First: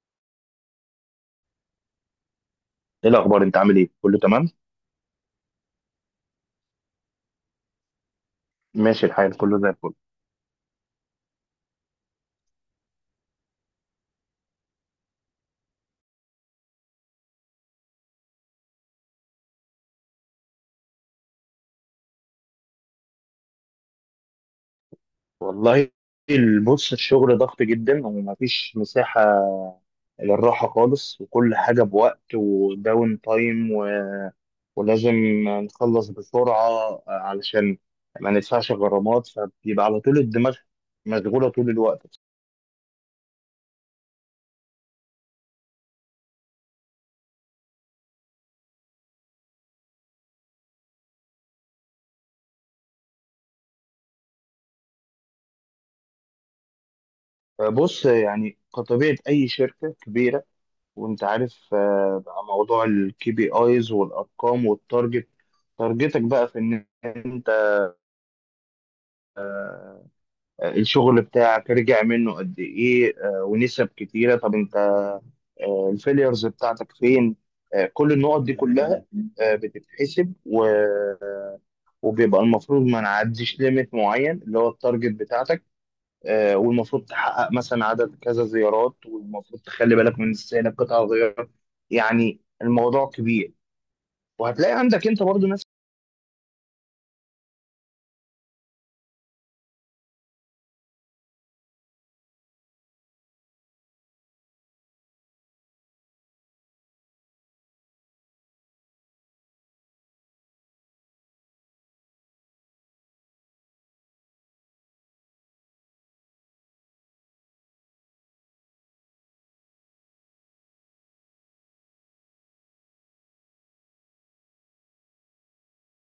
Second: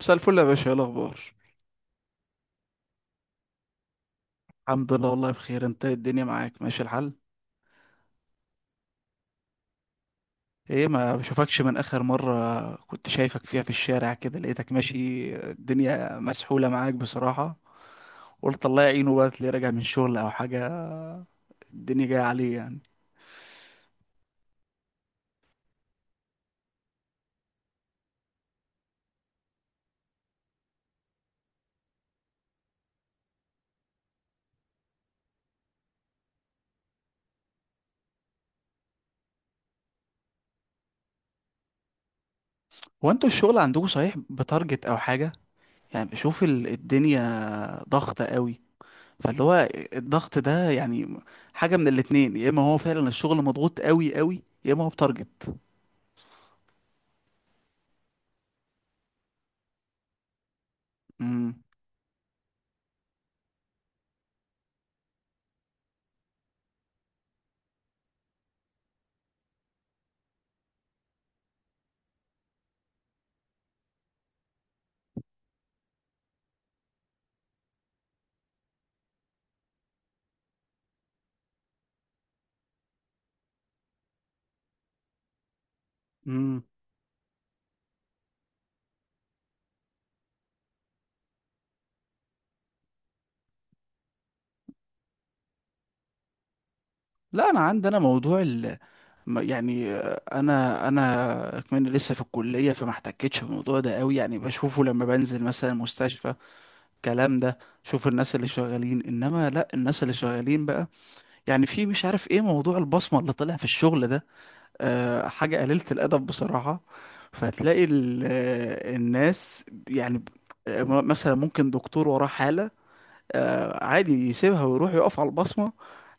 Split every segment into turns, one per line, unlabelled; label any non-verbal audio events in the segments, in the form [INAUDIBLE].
مساء الفل يا باشا، ايه الاخبار؟
ايه الاخبار، انت عامل ايه؟ كله تمام،
الحمد لله، والله بخير. انت إيه؟ الدنيا معاك ماشي الحال؟
ماشي الحال، كله زي الفل.
ايه، ما بشوفكش من اخر مرة كنت شايفك فيها في الشارع كده لقيتك ماشي، الدنيا مسحولة معاك بصراحة. قلت الله يعينه بقى اللي راجع من شغل او حاجة، الدنيا جاية عليه يعني.
والله، بص، الشغل ضغط جدا ومفيش مساحة للراحة خالص، وكل حاجة بوقت وداون تايم ولازم نخلص بسرعة علشان ما ندفعش غرامات، فبيبقى على طول الدماغ مشغولة طول الوقت.
هو انتوا الشغل عندكم صحيح بتارجت او حاجة؟ يعني بشوف الدنيا ضغطة قوي، فاللي هو الضغط ده يعني حاجة من الاتنين، يا اما هو فعلا الشغل مضغوط قوي قوي، يا اما هو بتارجت.
بص يعني كطبيعة أي شركة كبيرة وأنت عارف، بقى موضوع الكي بي آيز والأرقام والتارجت، تارجتك بقى في النهاية الشغل بتاعك رجع منه قد ايه، ونسب كتيره. طب انت الفيليرز بتاعتك فين؟ كل النقط دي كلها بتتحسب وبيبقى المفروض ما نعديش ليميت معين اللي هو التارجت بتاعتك.
امم
والمفروض تحقق مثلا عدد كذا زيارات، والمفروض تخلي بالك من استهلاك قطع غيار. يعني الموضوع كبير، وهتلاقي عندك انت برضو ناس.
لا، انا عندي انا موضوع يعني، انا كمان لسه في الكليه، فما احتكتش بالموضوع ده قوي، يعني بشوفه لما بنزل مثلا مستشفى الكلام ده. شوف الناس اللي شغالين، انما لا، الناس اللي شغالين بقى يعني في مش عارف ايه موضوع البصمه اللي طلع في الشغل ده. حاجه قليله الادب بصراحه. فتلاقي الناس يعني مثلا ممكن دكتور وراه حاله، عادي يسيبها ويروح يقف على البصمة.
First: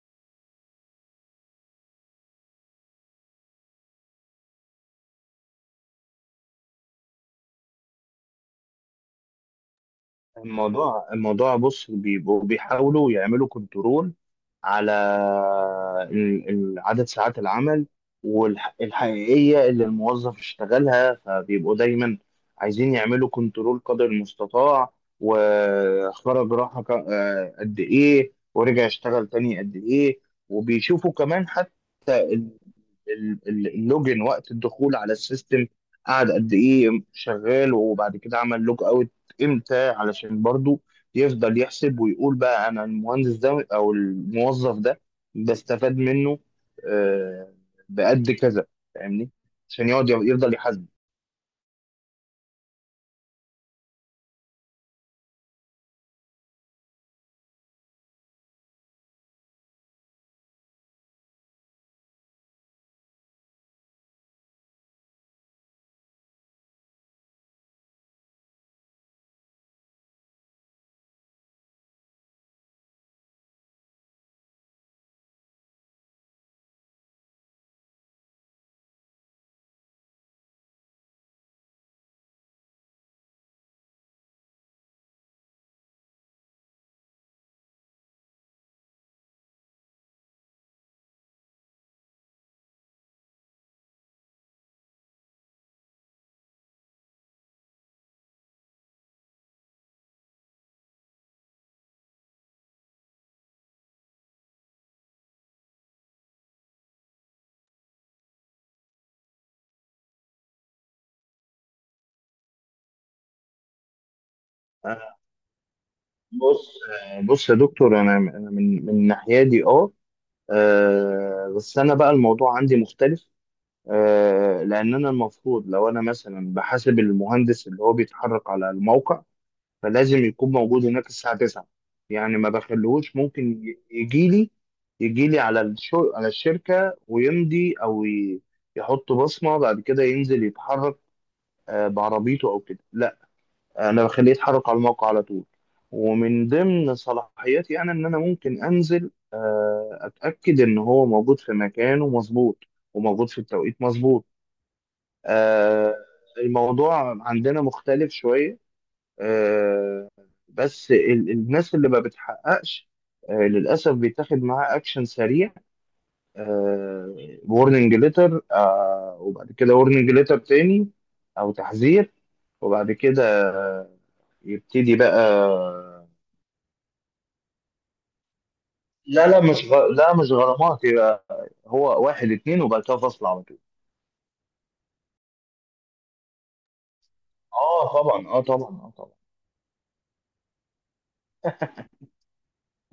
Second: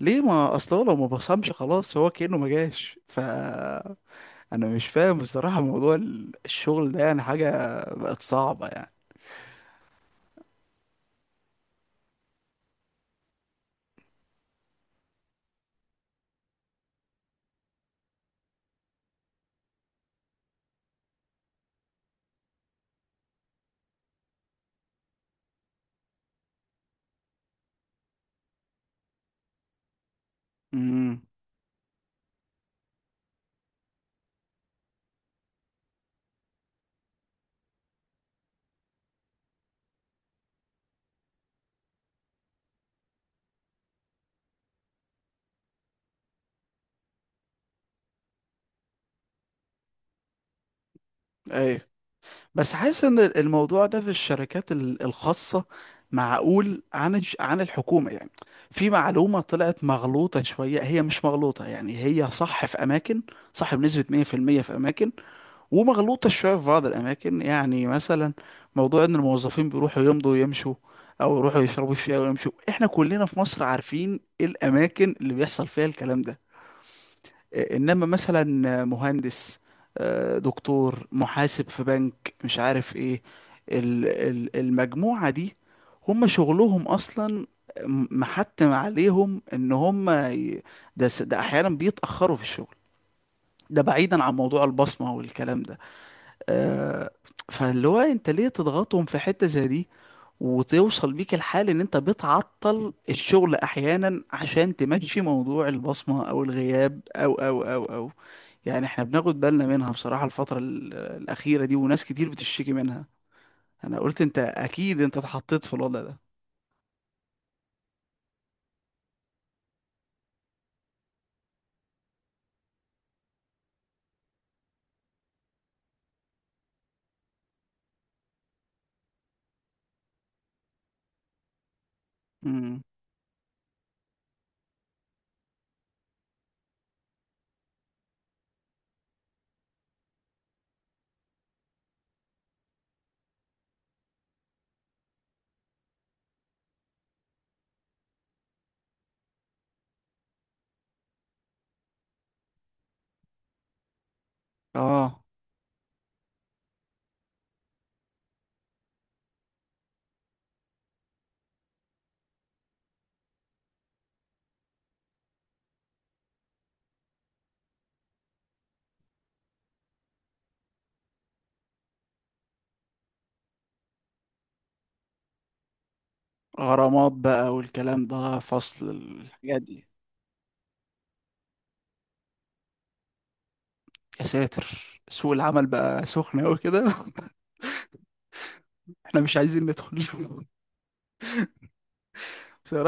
ليه؟ ما اصله لو ما بصمش خلاص هو كأنه ما جاش. ف انا مش فاهم بصراحة موضوع الشغل ده، يعني حاجة بقت صعبة يعني.
الموضوع بص، بيبقوا بيحاولوا يعملوا كنترول على عدد ساعات العمل والحقيقية اللي الموظف اشتغلها، فبيبقوا دايما عايزين يعملوا كنترول قدر المستطاع. وخرج راحة قد ايه، ورجع اشتغل تاني قد ايه، وبيشوفوا
امم
كمان حتى اللوجن وقت الدخول على السيستم، قعد قد ايه شغال، وبعد كده عمل لوج اوت امتى، علشان برضو يفضل يحسب ويقول بقى انا المهندس ده او الموظف ده بستفاد منه آه، بقد كذا، فاهمني؟ عشان يقعد يفضل يحاسب.
ايوه، بس حاسس ان الموضوع ده في الشركات الخاصة معقول عن عن الحكومة يعني. في معلومة طلعت مغلوطة شوية، هي مش مغلوطة يعني، هي صح في اماكن، صح بنسبة 100% في المية في اماكن، ومغلوطة شوية في بعض الأماكن. يعني مثلا موضوع إن الموظفين بيروحوا يمضوا ويمشوا أو يروحوا يشربوا الشاي ويمشوا، إحنا كلنا في مصر عارفين الأماكن اللي بيحصل فيها الكلام ده. إيه، إنما مثلا مهندس، دكتور، محاسب في بنك، مش عارف إيه، المجموعة دي هم شغلهم أصلا محتم عليهم إن هم ده أحيانا بيتأخروا في الشغل، ده بعيدا عن موضوع البصمة والكلام ده. آه، فاللي هو انت ليه تضغطهم في حتة زي دي، وتوصل بيك الحال ان انت بتعطل الشغل احيانا عشان تمشي موضوع البصمة او الغياب او، يعني احنا بناخد بالنا منها بصراحة الفترة الأخيرة دي، وناس كتير بتشتكي منها. انا قلت انت اكيد انت
آه،
اتحطيت في الوضع ده.
بص بص يا دكتور، أنا من ناحيتي اه، بس انا بقى الموضوع عندي مختلف، لان انا المفروض لو انا مثلا بحاسب المهندس اللي هو بيتحرك على الموقع، فلازم يكون موجود هناك الساعه 9. يعني ما
امم
بخلوش ممكن يجي لي، يجي لي على على الشركه ويمضي يحط بصمه، بعد كده ينزل يتحرك بعربيته او كده. لا، انا بخليه يتحرك على الموقع على طول، ومن ضمن صلاحياتي انا ان انا ممكن انزل اتاكد ان هو موجود في مكانه مظبوط وموجود في التوقيت مظبوط.
اه،
آه، الموضوع عندنا مختلف شوية. آه، بس ال- الناس اللي ما بتحققش للأسف بيتاخد معاها أكشن سريع، وورنينج ليتر، وبعد كده وورنينج ليتر تاني أو تحذير، وبعد كده آه، يبتدي بقى.
غرامات بقى والكلام ده، فصل
لا،
الحاجات
مش
دي؟
غ... لا، مش غرامات. يبقى هو واحد اتنين وبعد كده فصل على طول.
يا ساتر، سوق العمل بقى سخن قوي كده [LAUGHS]
اه طبعا، اه طبعا، اه طبعا.
احنا مش عايزين ندخل [LAUGHS]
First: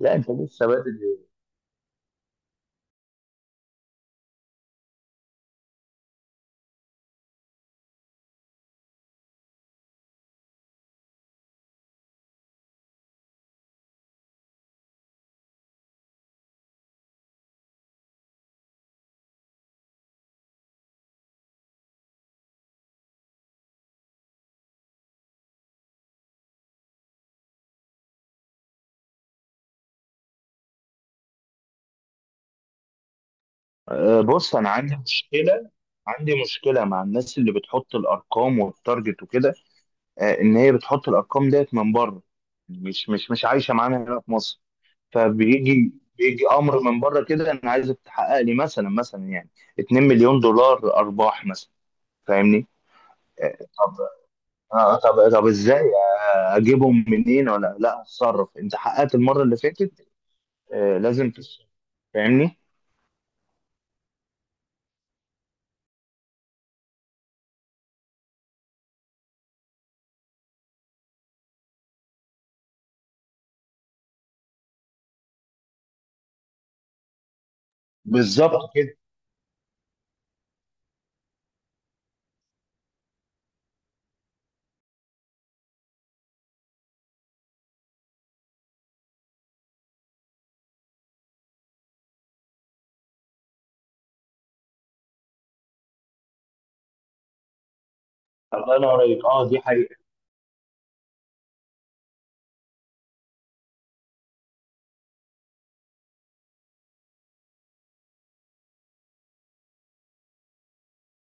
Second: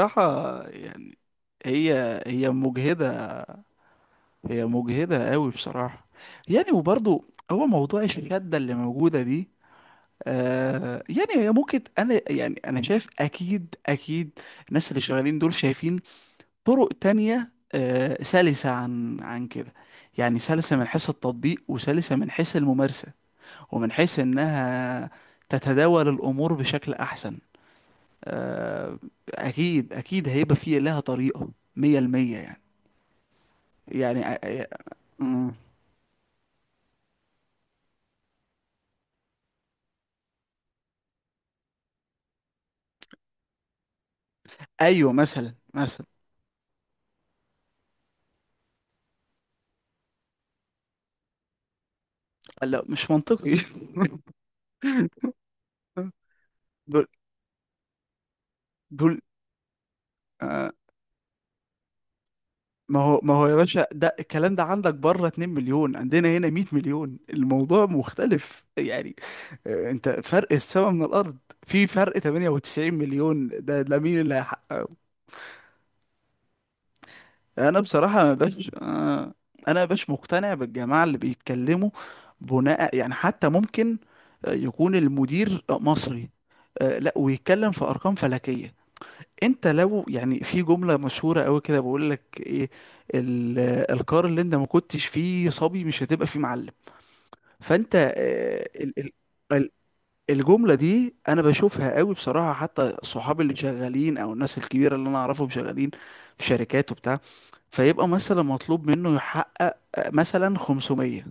لا، انت لسه بادئ.
يعني، هي هي مجهدة، هي مجهدة قوي بصراحة يعني. وبرضو، هو موضوع الشدة اللي موجودة دي، يعني هي ممكن، يعني انا شايف اكيد اكيد الناس اللي شغالين دول شايفين طرق تانية، سلسة عن كده، يعني سلسة من حيث التطبيق وسلسة من حيث الممارسة ومن حيث انها تتداول الامور بشكل احسن. آه اكيد اكيد هيبقى فيه لها طريقة مية المية يعني.
أه،
يعني
بص، انا
آه،
عندي
مم.
مشكله، عندي مشكله مع الناس اللي بتحط الارقام والتارجت وكده. أه، ان هي بتحط الارقام ديت من بره، مش عايشه معانا هنا في مصر.
ايوه، مثلا
فبيجي
مثلا
بيجي امر من بره كده: انا عايزك تحقق لي مثلا يعني 2 مليون دولار ارباح مثلا، فاهمني؟
لا مش منطقي.
أه،
[LAUGHS]
طب آه، طب طب ازاي أه، اجيبهم
دول
منين؟ ولا لا، اتصرف، انت حققت
دول
المره اللي فاتت،
آه،
أه، لازم تصرف، فاهمني؟
ما هو، ما هو يا باشا، ده الكلام ده عندك بره 2 مليون، عندنا هنا 100 مليون، الموضوع مختلف يعني. انت فرق السما من الارض، في فرق 98 مليون، ده مين اللي هيحقق؟ انا بصراحة ما
بالظبط
باش
كده.
آه، انا باش مقتنع بالجماعة اللي بيتكلموا بناء، يعني حتى ممكن يكون المدير مصري، لا ويتكلم في ارقام فلكية. انت لو يعني، في جملة مشهورة قوي كده بقول لك ايه: ال- القار اللي انت ما كنتش فيه صبي مش هتبقى فيه معلم. فانت
الله ينور عليك، اه، دي
ال-
حقيقة.
الجملة دي انا بشوفها قوي بصراحة. حتى صحابي اللي شغالين او الناس الكبيرة اللي انا اعرفهم شغالين في شركات وبتاع، فيبقى مثلا مطلوب منه يحقق مثلا 500،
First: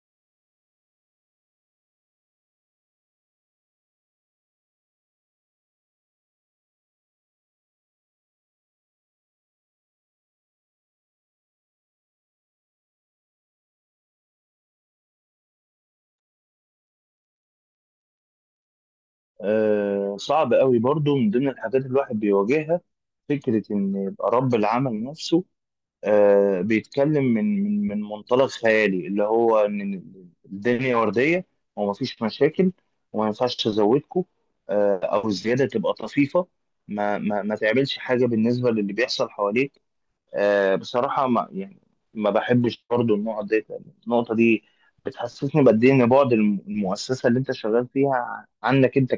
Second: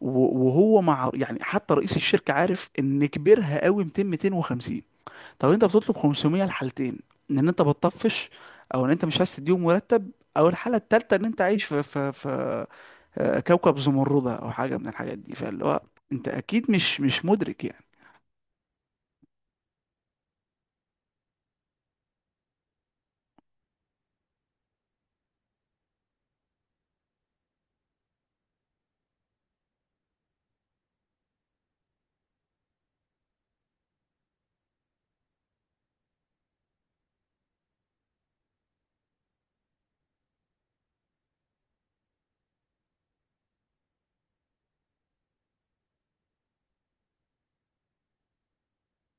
و- وهو مع، يعني حتى رئيس الشركة عارف ان كبرها قوي 200 250. طب انت بتطلب 500؟ الحالتين، ان انت بتطفش، او ان انت مش عايز تديهم مرتب، او الحاله التالته ان انت عايش في في كوكب زمردة او حاجه من الحاجات دي. فاللي هو انت اكيد مش مدرك يعني.
صعب قوي برضو من ضمن الحاجات اللي الواحد بيواجهها فكرة إن يبقى رب العمل نفسه بيتكلم من من منطلق خيالي اللي هو إن الدنيا وردية ومفيش مشاكل، وما ينفعش تزودكم أو الزيادة تبقى طفيفة، ما تعملش حاجة بالنسبة للي بيحصل حواليك. بصراحة ما يعني ما بحبش برضو النقط دي، النقطة دي بتحسسني بقد إيه إن بعد المؤسسة اللي أنت شغال فيها عنك، أنت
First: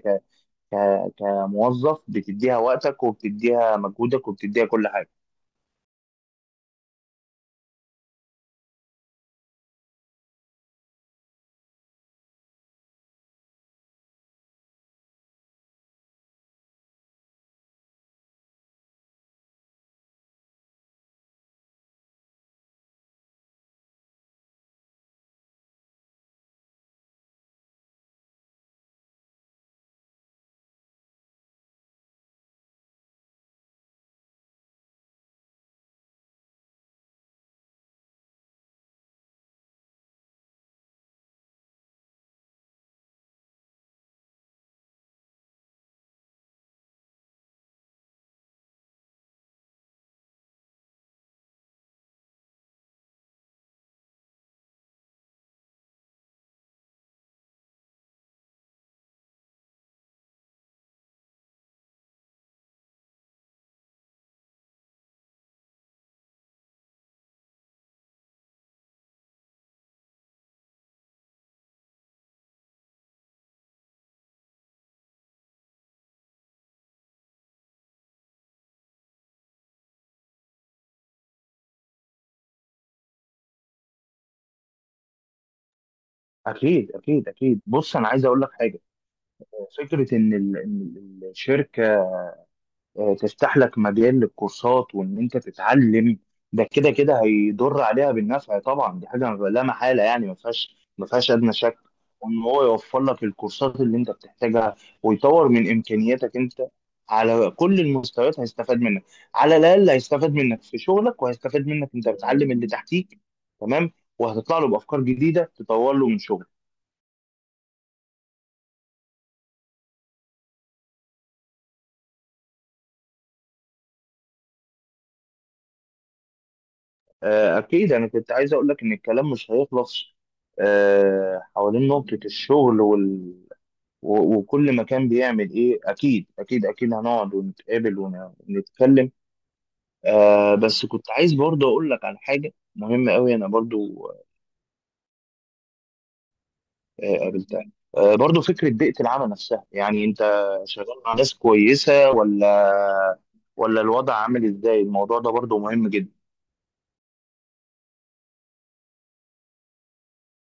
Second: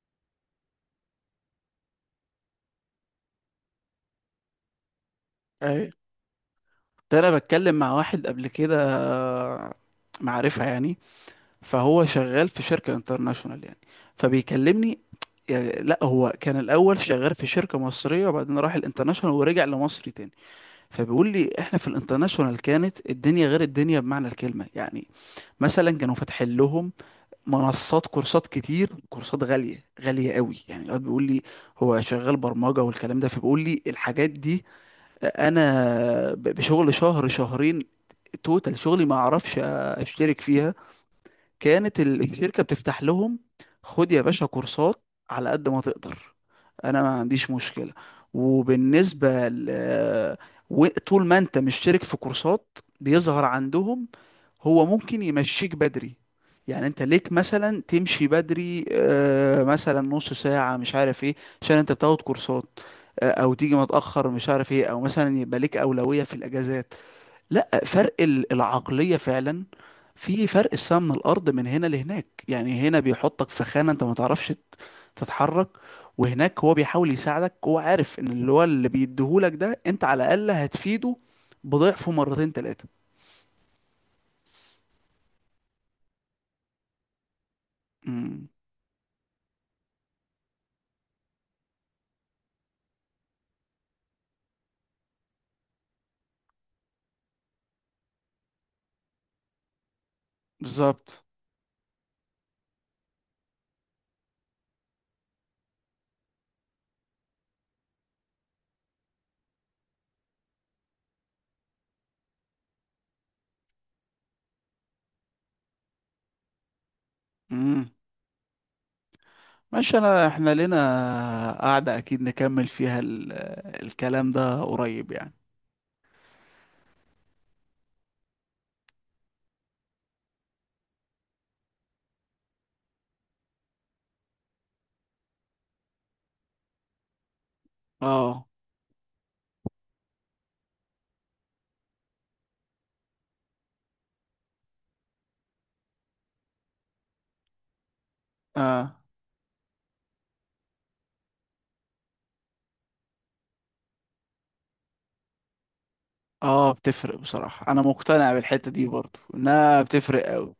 كموظف بتديها وقتك وبتديها مجهودك وبتديها كل حاجه.
ايوه، ده انا بتكلم مع واحد قبل كده، معرفة يعني، فهو شغال في شركة انترناشونال يعني، فبيكلمني، يعني لا هو كان الاول شغال في شركة مصرية وبعدين راح الانترناشونال ورجع لمصر تاني. فبيقول لي احنا في الانترناشونال كانت الدنيا غير الدنيا بمعنى الكلمه يعني. مثلا كانوا فاتحين لهم منصات كورسات كتير، كورسات غاليه غاليه قوي يعني. الواد بيقول لي، هو شغال برمجه والكلام ده، فبيقول لي الحاجات دي انا بشغل شهر شهرين توتال شغلي ما اعرفش اشترك فيها. كانت الشركة بتفتح لهم، خد يا باشا كورسات على قد ما تقدر، انا ما عنديش مشكلة. وبالنسبة طول ما انت مش شارك في كورسات بيظهر عندهم، هو ممكن يمشيك بدري. يعني انت ليك مثلا تمشي بدري، مثلا نص ساعة مش عارف ايه، عشان انت بتاخد كورسات. او تيجي متأخر مش عارف ايه، او مثلا يبقى ليك أولوية في الاجازات. لا فرق العقلية فعلا، في فرق السما من الأرض من هنا لهناك. يعني هنا بيحطك في خانة أنت ما تعرفش تتحرك، وهناك هو بيحاول يساعدك، هو عارف إن اللي هو اللي بيديهولك ده أنت على الأقل هتفيده بضعفه مرتين تلاتة.
اكيد، بص، انا عايز اقول
امم
لك حاجه: فكره ان إن ال- الشركه تفتح لك مجال للكورسات، وان انت تتعلم، ده كده كده هيضر عليها بالنفع طبعا، دي حاجه لا محاله، يعني ما فيهاش ما
بالظبط.
فيهاش ادنى شك. وان هو يوفر لك الكورسات اللي انت بتحتاجها ويطور من امكانياتك انت على كل المستويات، هيستفاد منك، على الاقل هيستفاد منك في شغلك، وهيستفاد منك انت بتعلم اللي تحتيك، تمام؟ وهتطلع له بافكار جديده تطور له من شغله.
امم ماشي. أنا، إحنا لنا قعدة أكيد نكمل فيها الكلام ده قريب يعني.
أكيد. أنا كنت عايز أقول لك إن الكلام مش هيخلص حوالين نقطة الشغل وكل مكان بيعمل إيه. أكيد أكيد أكيد هنقعد ونتقابل
اه،
ونتكلم. بس كنت عايز برضه أقول لك على حاجة مهمة أوي أنا برضه قابلتها، برضه فكرة بيئة
اه،
العمل نفسها. يعني أنت شغال مع ناس كويسة ولا الوضع عامل إزاي؟ الموضوع ده برضه مهم جدا.
اه، بتفرق بصراحة. أنا مقتنع بالحتة دي برضو، إنها بتفرق أوي،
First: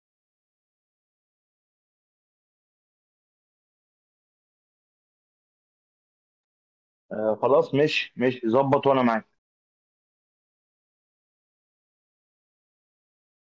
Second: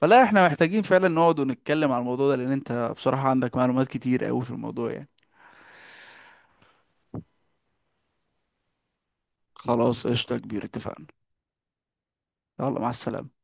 فلا احنا محتاجين فعلا نقعد ونتكلم على الموضوع ده، لان انت بصراحة عندك معلومات كتير قوي في الموضوع يعني.
خلاص، مش ظبط، وأنا معاك.
خلاص قشطة يا كبير، اتفقنا. يلا، مع السلامة.